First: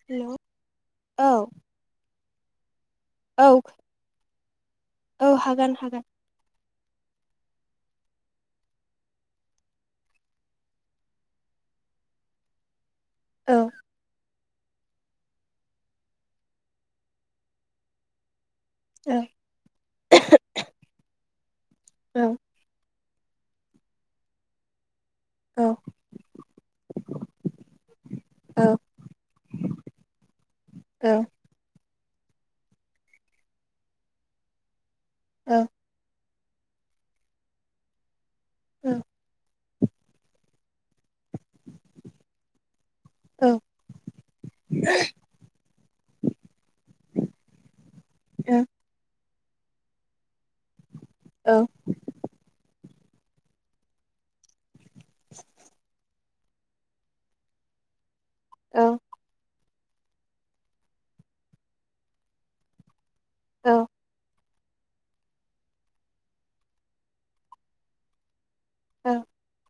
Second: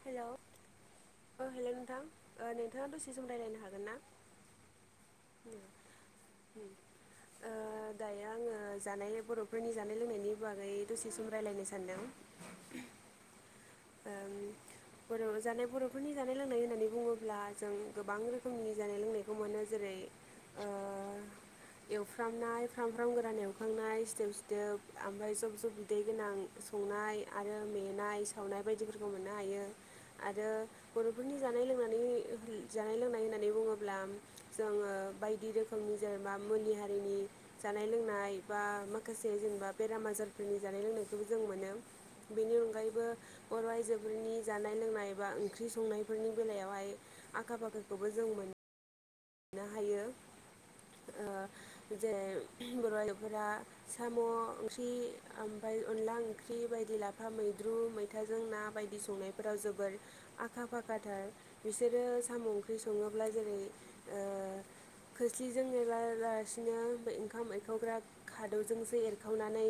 Hello औ हेल' नोंथां नोंथाङा दसे सम औ राय्लायनो हागोन ना। औ हागोन हागोन दायो आङो जानाय बर'फोरनि जानाय लोंनायनि बागै दसे सम रायलायनो सानदों। औ ओम बर' जानाय बर'फोरनि जानाय लोंनाय होननानै बुङोब्ला जों गोबां रोखोमनि रोखोमनि जानाय औ लोंनायखौ मोनो जेरै औ एवफ्रामनाय ओखाम गोरान एवखांनाय सिदोब सिथदोब ओमफ्राय जब औ जब बिदै गोनां संनाय आरो मेनाय औ सावनाय बायदिफोरखौ मोनो। हायो आरो औ बर'फोरनि जानाय लोंनाय जानाय लोंनाय होननानै बुङोब्ला जोङो बायदि औ रोखोमनि जों जेनेबा मुलि हारिनि जानाय लोंनाय बा औ माखासे जेनेबा बेराम आजारफोरनि जानाय लोंनायखौबो जों मोनो बेनि अनगायैबो औ बर' आइजो बेफोरनि जानाय लोंनाय बा ओंख्रि संनायफोरनि बेलायावहाय आखा फाखाखौबो जों औ मोनो। मोननो हायो। औ जे बेवहाय फोरा साम' ओंख्रि ओमफ्राय अनला ओंख्रि बायदि लाफा मैद्रु खोथाजों ना बायदि औ संनायफोराव जोबथा आखा फाखाथार। बिसोरो साम' ओंख्रि सोङोब्ला औ खोस्लिजों नेेरालासिनो ओंखाम एखावग्रा खाद'जों जोंसो औ एरखावनानै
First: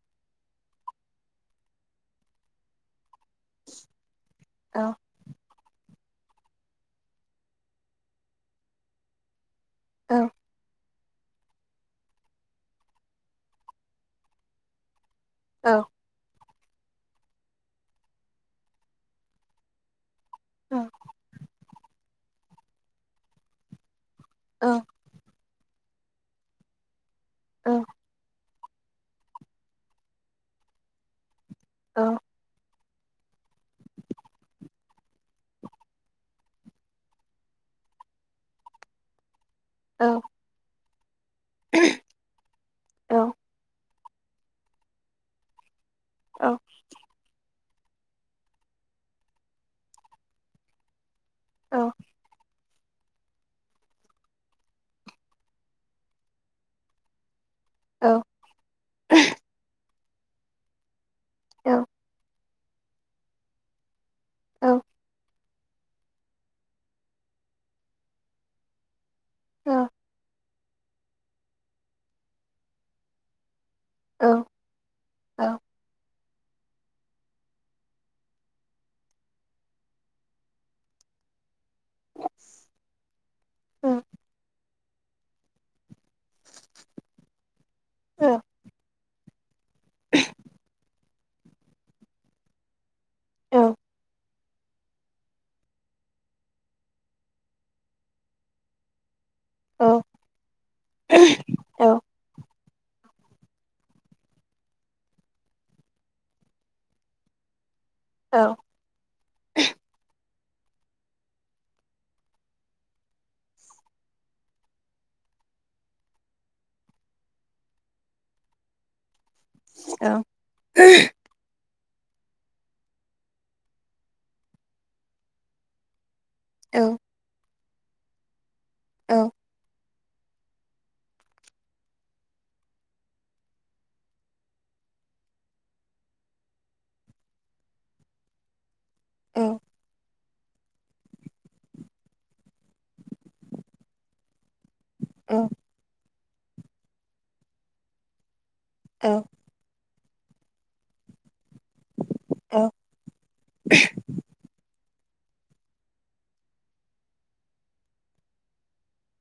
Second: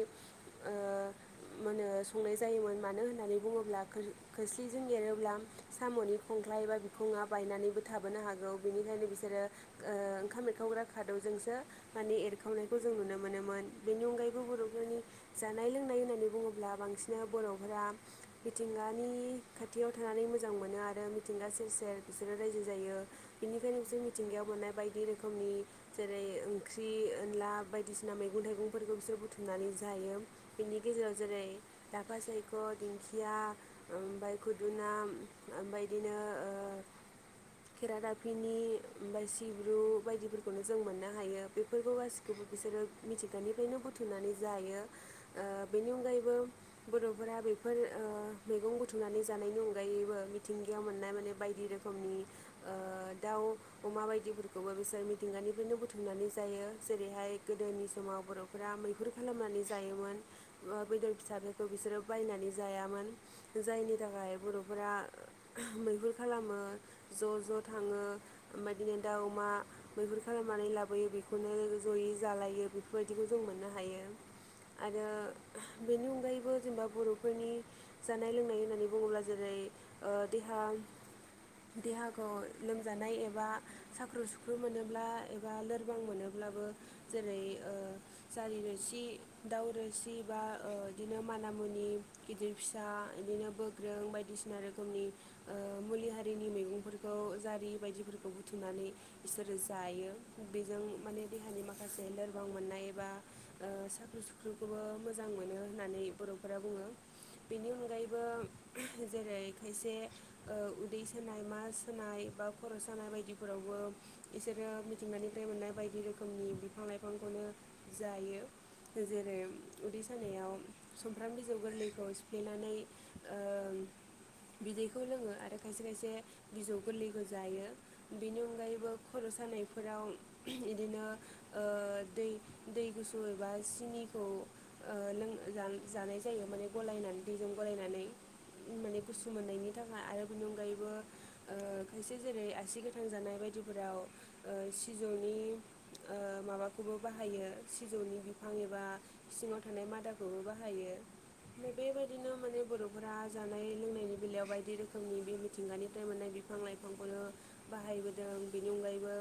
मोनो संनाय जायोमोन। मानो होनोब्ला होननानै बुङोब्ला खोस्लिजों एरोब्ला साम'नि खंख्लाय ए बा बिखङा बायनानैबो थाबोनो हागौ बेनिखायनो बिसोरो ओ ओंखाम एरखावग्रा खादौजोंसो माने एरखावनायखौ जों नुनो मोनोमोन बेनि अनगायैबो बर'फोरनि जानाय लोंनाय होननानै बुङोब्ला बांसिन बर'फोरा मिथिंगानि खाथियाव थानानै मोजां मोनो आरो मिथिंगा सेर सेर बिसोरो रायजो जायो बिनिखायनो बिसोर मिथिंगायाव मोननाय बायदि रोखोमनि जेरै ओंख्रि अनला बायदिसिना मैगं थाइगंफोरखौ बिसोरो बुथुमनानै जायो। बेनि गेजेराव जेरै लाफा सायख' दिंखिया ओमफ्राय खुदुना ओमफ्रा बिदिनो खेराादाफिनि ओमफ्राय सिब्रु बायदिफोरखौनो जों मोनो। हायो। बेफोरखौ गासिखौबो बिसोरो मिथिगानिफ्रायनो बुथुमनानै जायो। बेनि अनगायैबो बर'फोरा बेखौ फोर मैगं बुथुमनानै जानायनि अनगायैबो मिथिंगायाव मोननाय माने बायदि रोखोमनि दाउ अमा बायदिफोरखौबो बिसोर मिथिंगानिफ्रायनो बुथुमनानै जायो। जेरैहाय गोदोनि समाव बर'फोरा मैहुर खालामनानै जायोमोन बेदर फिसाफोरखौ बिसोरो बायनानै जायामोन। जायनि थाखाय बर'फोरा मैहुर खालामो ज' ज' थाङो ओमबायाददिनो दाउ अमा मैहुर खालामनानै लाबोयो बेखौनो जयै जालायो बेफोरबायदिखौ जों मोननो हायो। हायो आरो बेनि अनगायैबो बो जेनेबा बर'फोरनि जानाय लोंनाय होननानै बुङोब्ला जेरै देहा देहाखौ लोमजानाय एबा साख्रु सुख्रु मोनोब्ला एबा लोरबां गोबां मोनोब्लाबो जेरै जारि मिसि दाउ रोसि बा बिदिनो माना मुनि गिदिर फिसा बिदिनो बोग्रों बायदिसिना बायदि रोखोमनि मुलि हारिनि मैगंफोरखौ जारि बायदिफोरखौ बुथुमनानै बिसोरो जायो। बेजों माने देहानि माखासे लोरबां मोननाय एबा साख्रुब रंसुख्रिखौबो मोजां मोनो होननानै बर'फोरा बुङो। बेनि उनाव अनगायैबो जेरै खायसे उदै सोनाय मा सोनाय बा खर' सानाय सानाय बायदिफोरावबो बिसोरो मिथिंगानिफ्राय मोननाय बायदि रोखोमनि बिफां लाइफांखौनो जायो जेरै उदै सानायाव सुमफ्राम बिजौ गोरलै खौ सिफ्लेनानै ओ बिदैखौ लोङो आरो खायसे खायसे बिजौ गोरलैखौ जायो बेनि अनगायैबो खर' सानाय फोराव बिदिनो ओ दै दै गुसु एबा सिनिखौ ओ लों जा जानाय जायो माने गलायनानै दैजों गलायनानै माने गुसु मोननायनि थाखाय आरो बेनि अनगायैबो ओ खायसे जेरै सि गोथां जानाय बायदिफोराव ओ सिजौनि औ। ओ माबाखौबो बाहायो सिजौनि बिफां एबा सिङाव थानाय मादा खौबो बाहायो थिक बेबायदिनो माने बर'फोरा जानाय लोंनायनि बेलायाव बायदि रोखोम जोंनि बे मिथिंगानिफ्राय मोननाय बिफां लाइफांखौनो बाहायबोदों बेनि अनगायैबो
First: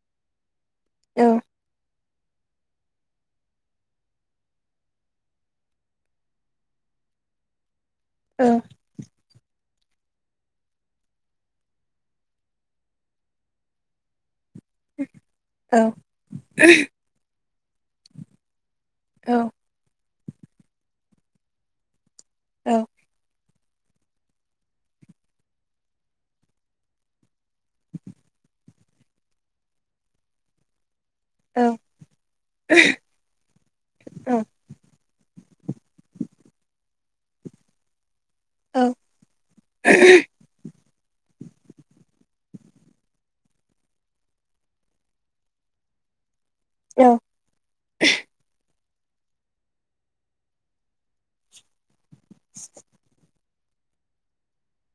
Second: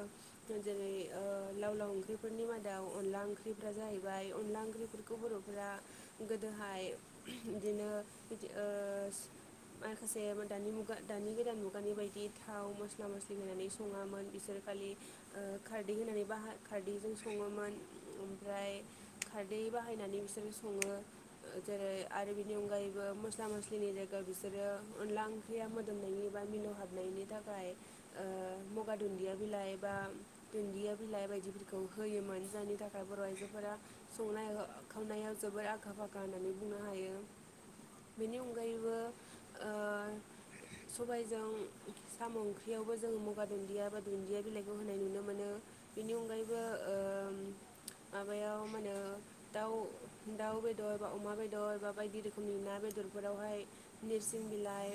जेरै ओ लाव लाव ओंख्रि फोरनि मादाव अनला ओंख्रिफोरा जाहैबाय अनला ओंख्रिफोरखौ बर'फोरा गोदोहाय बिदिनो ओ सि माखासे दानि मुगा दानि गोदान मुगानि बायदि थाव मस्ला मस्लि खारदै होनानै सङामोन बिसोर खालि ओ खारदै होनानै बाह खारदैजों सङोमोन ओमफ्राय खारदै बाहायनानै बिसोरो सङो जेरै आरो बिनि अनगायैबो मस्ला मस्लि जोंनि जायगायाव बिसोरो अनला ओंख्रिया मोदोमनायनि बा मिलौ हाबनायनि थाखाय ओ मुगा दुन्दिया बिलाइ बा दुन्दिया बिलाइ बायदिफोरखौ होयोमोन जायनि थाखाय बर' आइजोफोरा औ संनाय खावनायाव जोबोर आखा होननानै बुंनो हायो बेनि औ। अनगायैबो ओ सबायजों साम' ओंख्रि बेयावबो जोङो मगा दुन्दिया बा दुन्दिया बिलाइखौ होनाय नुनो मोनो बेनि अनगायैबो औ। मोनो दाउ दाउ बेदर बा अमा बेदर बा बायदि रोखोमनि ना बेदरफोरावहाय नोरसिं बिलाइ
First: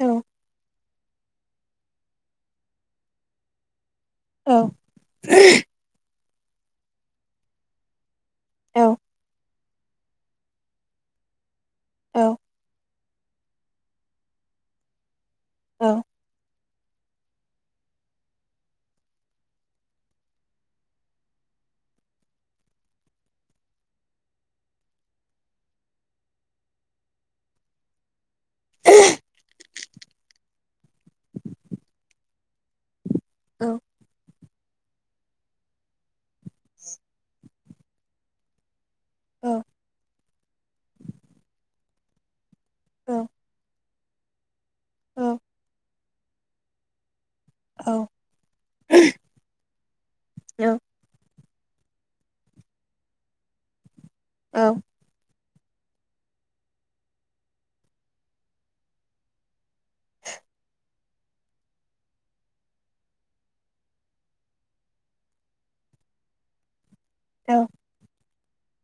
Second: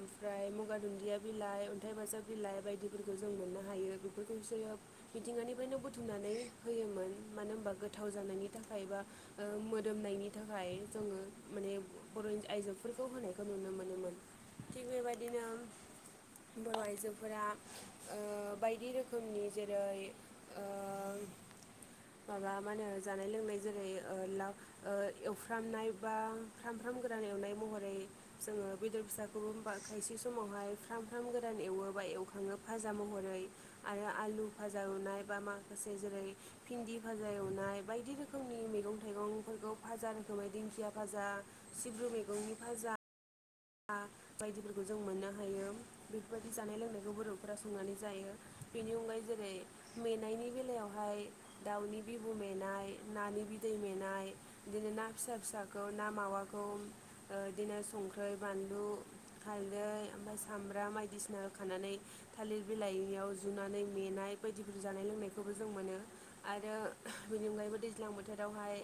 औ मुगा दुन्दिया बिलाइ अन्थाइ बाजाब बिलाइ बायदिफोरखौ जों मोननो हायो बे औ गसया मिथिंगानिफ्रायनो बुथुमनानै होयोमोन मानो होनबा गोथाव जानायनि औ थाखाय बा ओ मोदोमनायनि थाखाय जोङो माने औ बर' आइजो खौ होनायखौ नुनो मोनोमोन थिग बेबायदिनो औ। बर आइजोफोरा बायदि ओ रोखोमनि जेरै ओ माबा मा होनो जानाय लोंनाय जेरै ओ ला एवफ्रामनाय बा फामफ्राम राम गोरान एवनाय महरै जोङो बेदर फिसाखौबो हबा खायसे समावहाय फार्म ओंखाम गोदान एवोबा एवखाङो फाजा महरै औ आरो आलु फाजा एवनाय बा माखासे जेरै भिन्दि भाजा एवनाय बायदि रोखनि मैंने मैंफोरखौ औ फाजा रोखोमै दिंखिया फाजा सिब्रु मैगंनि बाजा औ। आ बायदिफोरखौ जों मोननो औ हायो बेफोरबायदि जानाय लोंनायखौ बर रा संनानै जायो बेनि अनगायै जेरै मेंनायनि बेलायावहाय दाउनि बिबु मेनाय नानि बिदै मेनाय बिदिनो ना फिसा फिसा ना मावाखौ ओ बिदिनो संख्रि ओै बानलु हालदै ओमफ्राय सामब्राम बायदिसिना हो खानानै थालिर बिलाइ याव जुनानै मेनाय बायदिफोर जानाय लोंनायखौबो जों मोनो आरो बेनि अनगायैबो दैज्लां बोथोर बेयावहाय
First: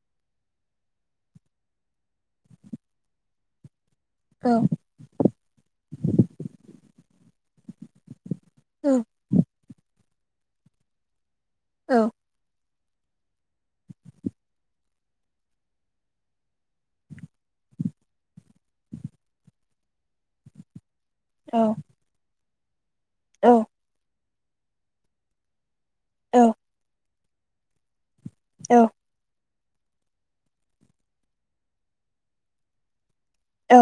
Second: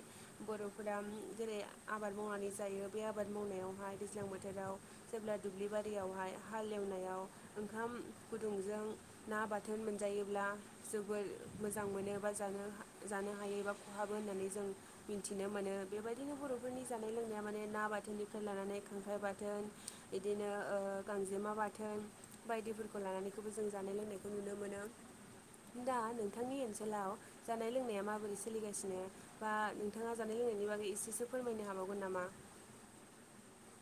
बर'फोरा जेरै आबाद मावनानै जायो बे आबाद मावनायावहाय दैज्लां बोथोराव जेब्ला दुब्लि बारियावहाय हालेवनायाव ओंखाम गुदुंजों ना बाथोन मोनजायोब्ला जोबोद मोजां मोनो बा जानो जानो हायो एबा खहाबो होननानै जों मिथिनो मोनो बेबायदिनो बरफोरनि जानाय लोंनाया माने ना। बाथनिफ्राय लानानै खांख्राइ बाथोन बिदिनो ओ गांजेमा बाथोन बायदिफोरखौ लानानैखौबो जों जानाय लोंनायखौ नुनो मोनो दा औ नोंथांनि ओनसोलाव जानाय लोंनाया माबोरै औ सोलिगासिनो? बा नोंथाङा जानाय लोंनायनि बागै एसेसो फोरमायनो हाबावगोन नामा?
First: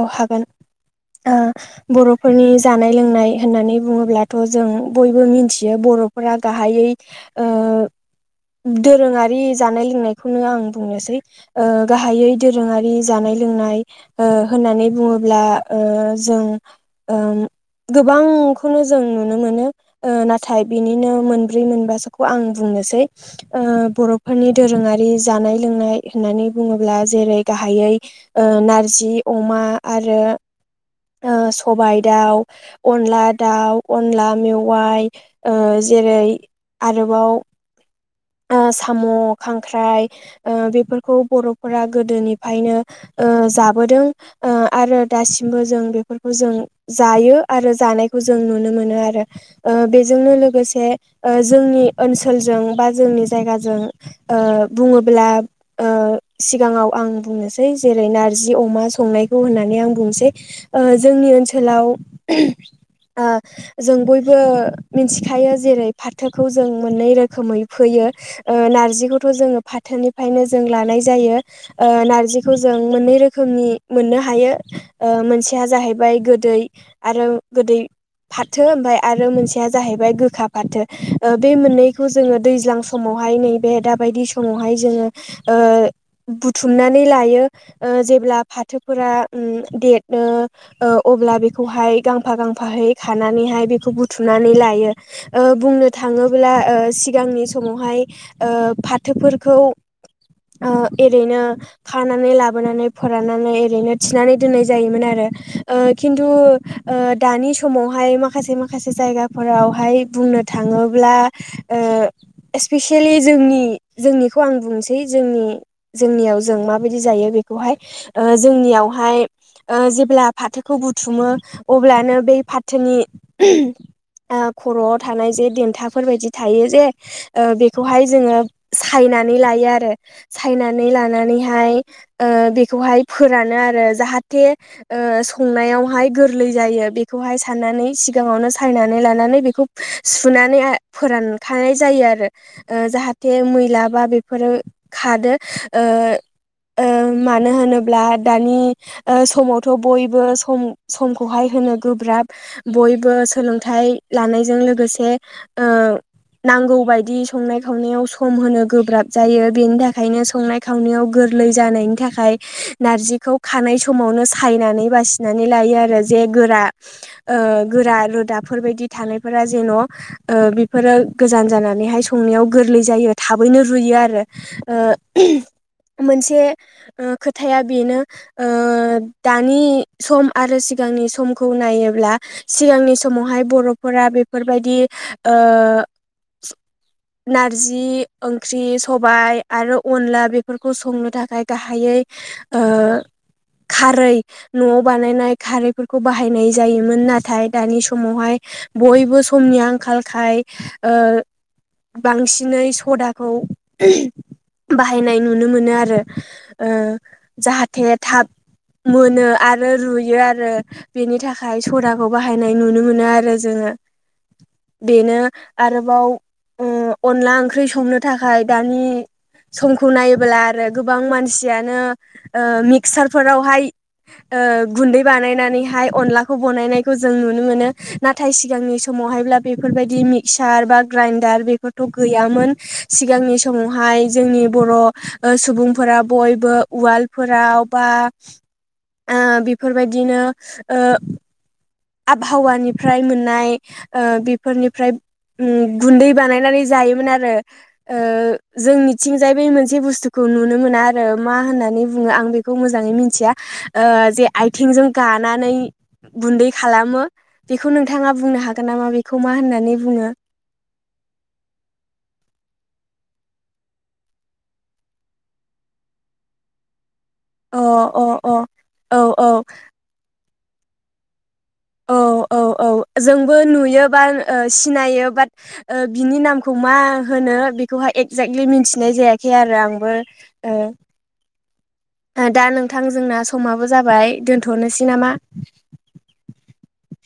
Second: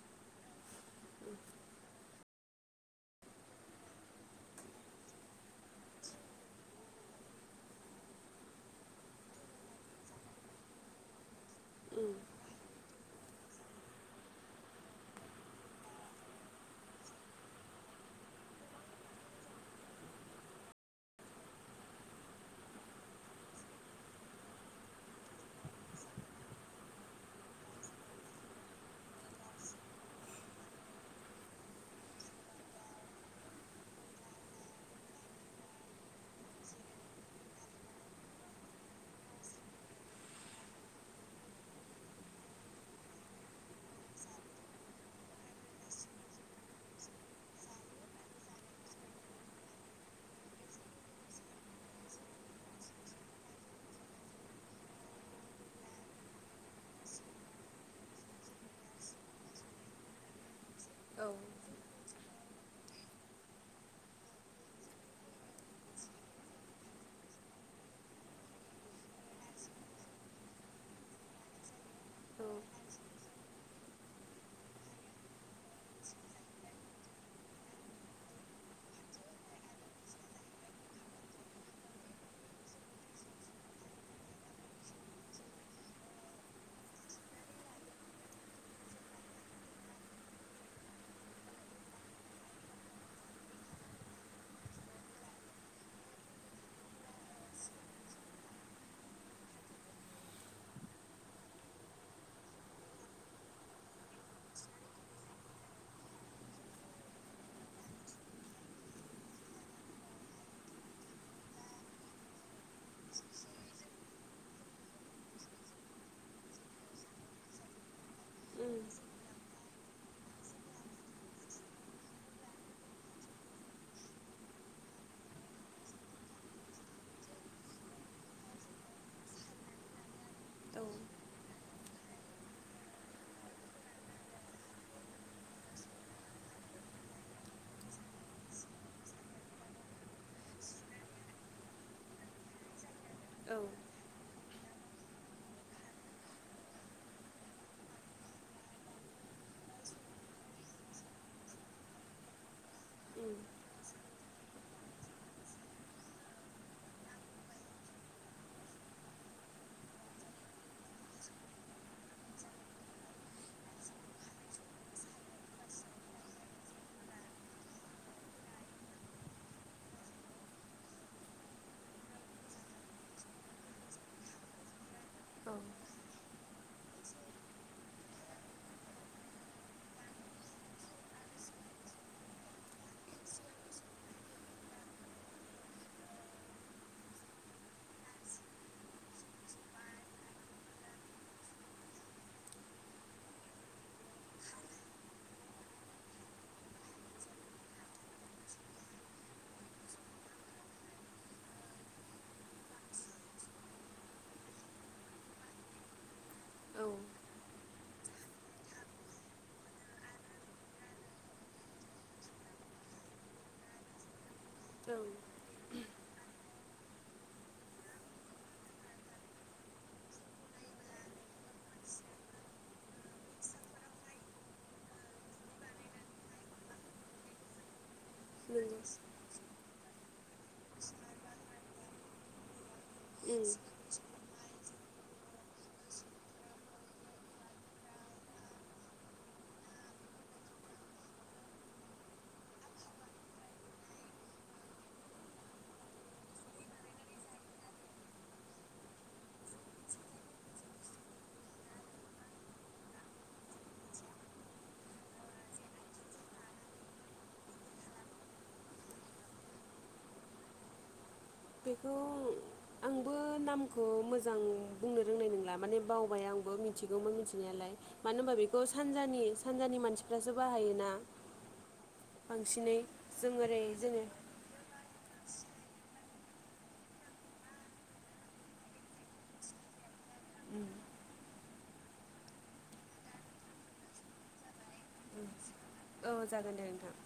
औ हागोन ओ बर फोरनि जानाय लोंनाय होननानै बुङोब्लाथ जों बयबो मिथियो बरफोरा गाहायै ओ दोरोङारि जानाय लोंनायखौनो आं बुंनोसै ओ गाहायै दोरोङारि जानाय लोंनाय ओ होननानै बुङोब्ला ओ जोंओ गोबांखौनो जों नुनो मोनो ओ नाथाय बिनिनो मोनब्रै मोनबासोखौ आं बु़ं। नोसै ओ बरफोरनि दोरोङारि जानाय लोंनाय होननानै बुङोब्ला जेरै गाहाय यै नारजि अमा आरो सबाय दाउ अनला दाउ अनला मेवाइ जेरै आरोबाव ओ [unintelligible] साम खांख्राइ बेफोरखौ बरफोरा गोदोनिनो ओ जा बोदों ओ आरो दासिमबो जों बेफोरखौ जों जायो आरो जानायखौ जों नुनो मोन नो आरो बेजोंनो लोगोसे ओ जोंनि ओनसोलजों बा जोंनि जायगाजों ओ बुङोब्ला सिगाङाव आं बुंनोसै जे जेरै नारजि अमा संनायखौ होननानै आं बुंनोसै। ओ औ जोंनि ओनसोलाव ओ जों बयबो मिथिखायो जेरै फाथोखौ जों मोननै रोखोमै फैयो नारजिखौथ जोङो फाथोनिफ्रायनो जों लानाय जायो औ नारजिखौ जों जों मोननै रोखोमनि मोननो हायो ओ मोनसेया जाहैबाय गोदै आरो गोदै फाथो ओमफाय आरो मोनसेया जाहैबाय गोखा फाथो बे मोननैखौ जोङो। दैज्लां समावहाय नैबे दाबायदि समावहाय जोङो ओ बुथुमनानै लायो जेब्ला फाथोफोरा देरनो ओ ओ। अब्ला बेखौहाय गांफा गांफाहाय खानानैहाय बेखौ बुथुमनानै लायो बुंनो थाङो। ङोब्ला सिगांनि समावहाय फाथोफोरखौ ओ एरैनो खानानै लाबोनानै फोराननानै ओरैनो थिनानै दोननाय जायोमोन आरो ओ खिन्थु ओ दानि समावहाय माखासे माखासे जायगाफोरावहाय बुंनो थांङोब्ला ओ स्पिसियेलि जोंनि जोंनिखौ आं बुंनोसै जोंनि जोंनियाव जों माबायदि जा यो बेखौहाय ओ जोंनियावहाय ओ जेब्ला फाथोखौ बुथुमो अब्लानो बै फाथोनि ओ खर'आव थानाय जे देन्थाफोरबायदि थायो जे ओ बेखौहाय जोंङो सायनानै लायो आरो औ सायनानै लानानैहाय ओ बेखौ हाय फोरानो आरो जाहाथे ओ संनायावहाय गोरलै जायो। बेखौहाय साननानै सिगांङावनो सायनानै लानानै बेखौ सुनानै आ फोरानखानाय जायो आरो ओ जाहाथे मैलाबा बेफोरो खादो ओ ओ मानो होनोब्ला दानि समावथ बयबो सम समखौहाय होनो गोब्राब बयबो सोलोंथाइ लानायजों लोगोसे ओ नांगौ बायदि संनाय खावनायाव सम होनो गोब्राब जायो बेनि थाखायनो संनाय खावनायाव गोरलै जानायनि थाखाय नारजिखौ खानाय समावनो सायनानै बासिनानै लायो आरो जे गोरा ओ गोरा रोदाफोरबायायदि थानायफोरा जेन ओ बेफोरो गोजान जानानैहाय संनायाव गोरलै जायो थाबैनो रुयो आरो ओ औ मोनसे खोथाया बेनो ओ ओ दानि सम आरो सिगांनि समखौ नायोब्ला सिगांनि समावहाय बर' फोरा बेफोरबायदि ओ नारजि ओंख्रि सबाय आरो अनला बेफोरखौ संनो थाखाय गाहायै यै ओ खारै न'आव बानायनाय खारैफोरखौ बाहायनाय जायोमोन नाथाय दानि समावहाय बयबो समनि आंखालखाय ओ [inaudible] बांसिनै सदाखौ बाहायनाय नुनो मोनो आरो, ओ औ जाहाथे थाब मोनो आरो रुयो आरो बेनि थाखाय सदाखौ बाहायनाय नुनो मोनो आरो जों ओ बेनो आव ओ अनला ओंख्रै संनो थाखाय दानि सम खौ नायोब्ला आरो गोबां मानसियानो ओ मिक्सार फोरावहाय ओ गुन्दै बानायनानैहाय अनलाखौ बनायनायखौ जों नुनो मोनो। नाथाय सिगांनि नंगौ समावहायब्ला बेफोरबायदि मिक्सार बा ग्राइडार बेफोरथ गैयामोन। सिगांनि समावहाय जोंनि बर' ओ सुबुंफोरा बयबो उवालफोराव बा ओ बेफोरबायदिनो ओ आबहावानिफ्राय मोननाय ओ बेफोरनिफ्राय उम गुन्दै बानायनानै जायोमोन आरो ओ जोंनिथिंजाय बे मोनसे बुस्थुखौ नुनो मोना आरो मा होननानै बुंङो आं बे मोेजांङै मिनथिया ओ‌ जे आइथेंजों गाना नानै गुन्दै खालामो बेखौ नोंथांङा बुंनो हागोन नामा बेखौ मा होननानै बुंङो? बेखौ आंबो नामखौ मोजां बुंनो रोंनाय नंला माने बावबाय आं आंबो मिथिगौमोन अ मिथिनायालाय अ मानो होनबा अ बेखौ औ सानजानि औ सानजानि मानसिफ्रासो बाहायोना औ औ औ बांसिनै जों जोंबो ओरै जोङो नुयोबा सिनायो बा ओ बिनि नामखौ मा होनो बेखौहाय एक्जाक्टलि मिथिनाय जायाखै आरो आंबो। ओ [inaudible] दा नोंथां जोंना समाबो जाबाय दोनथनोसै नामा? उम। औ जागोन दे नोंथां।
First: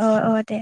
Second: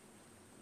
अ अ दे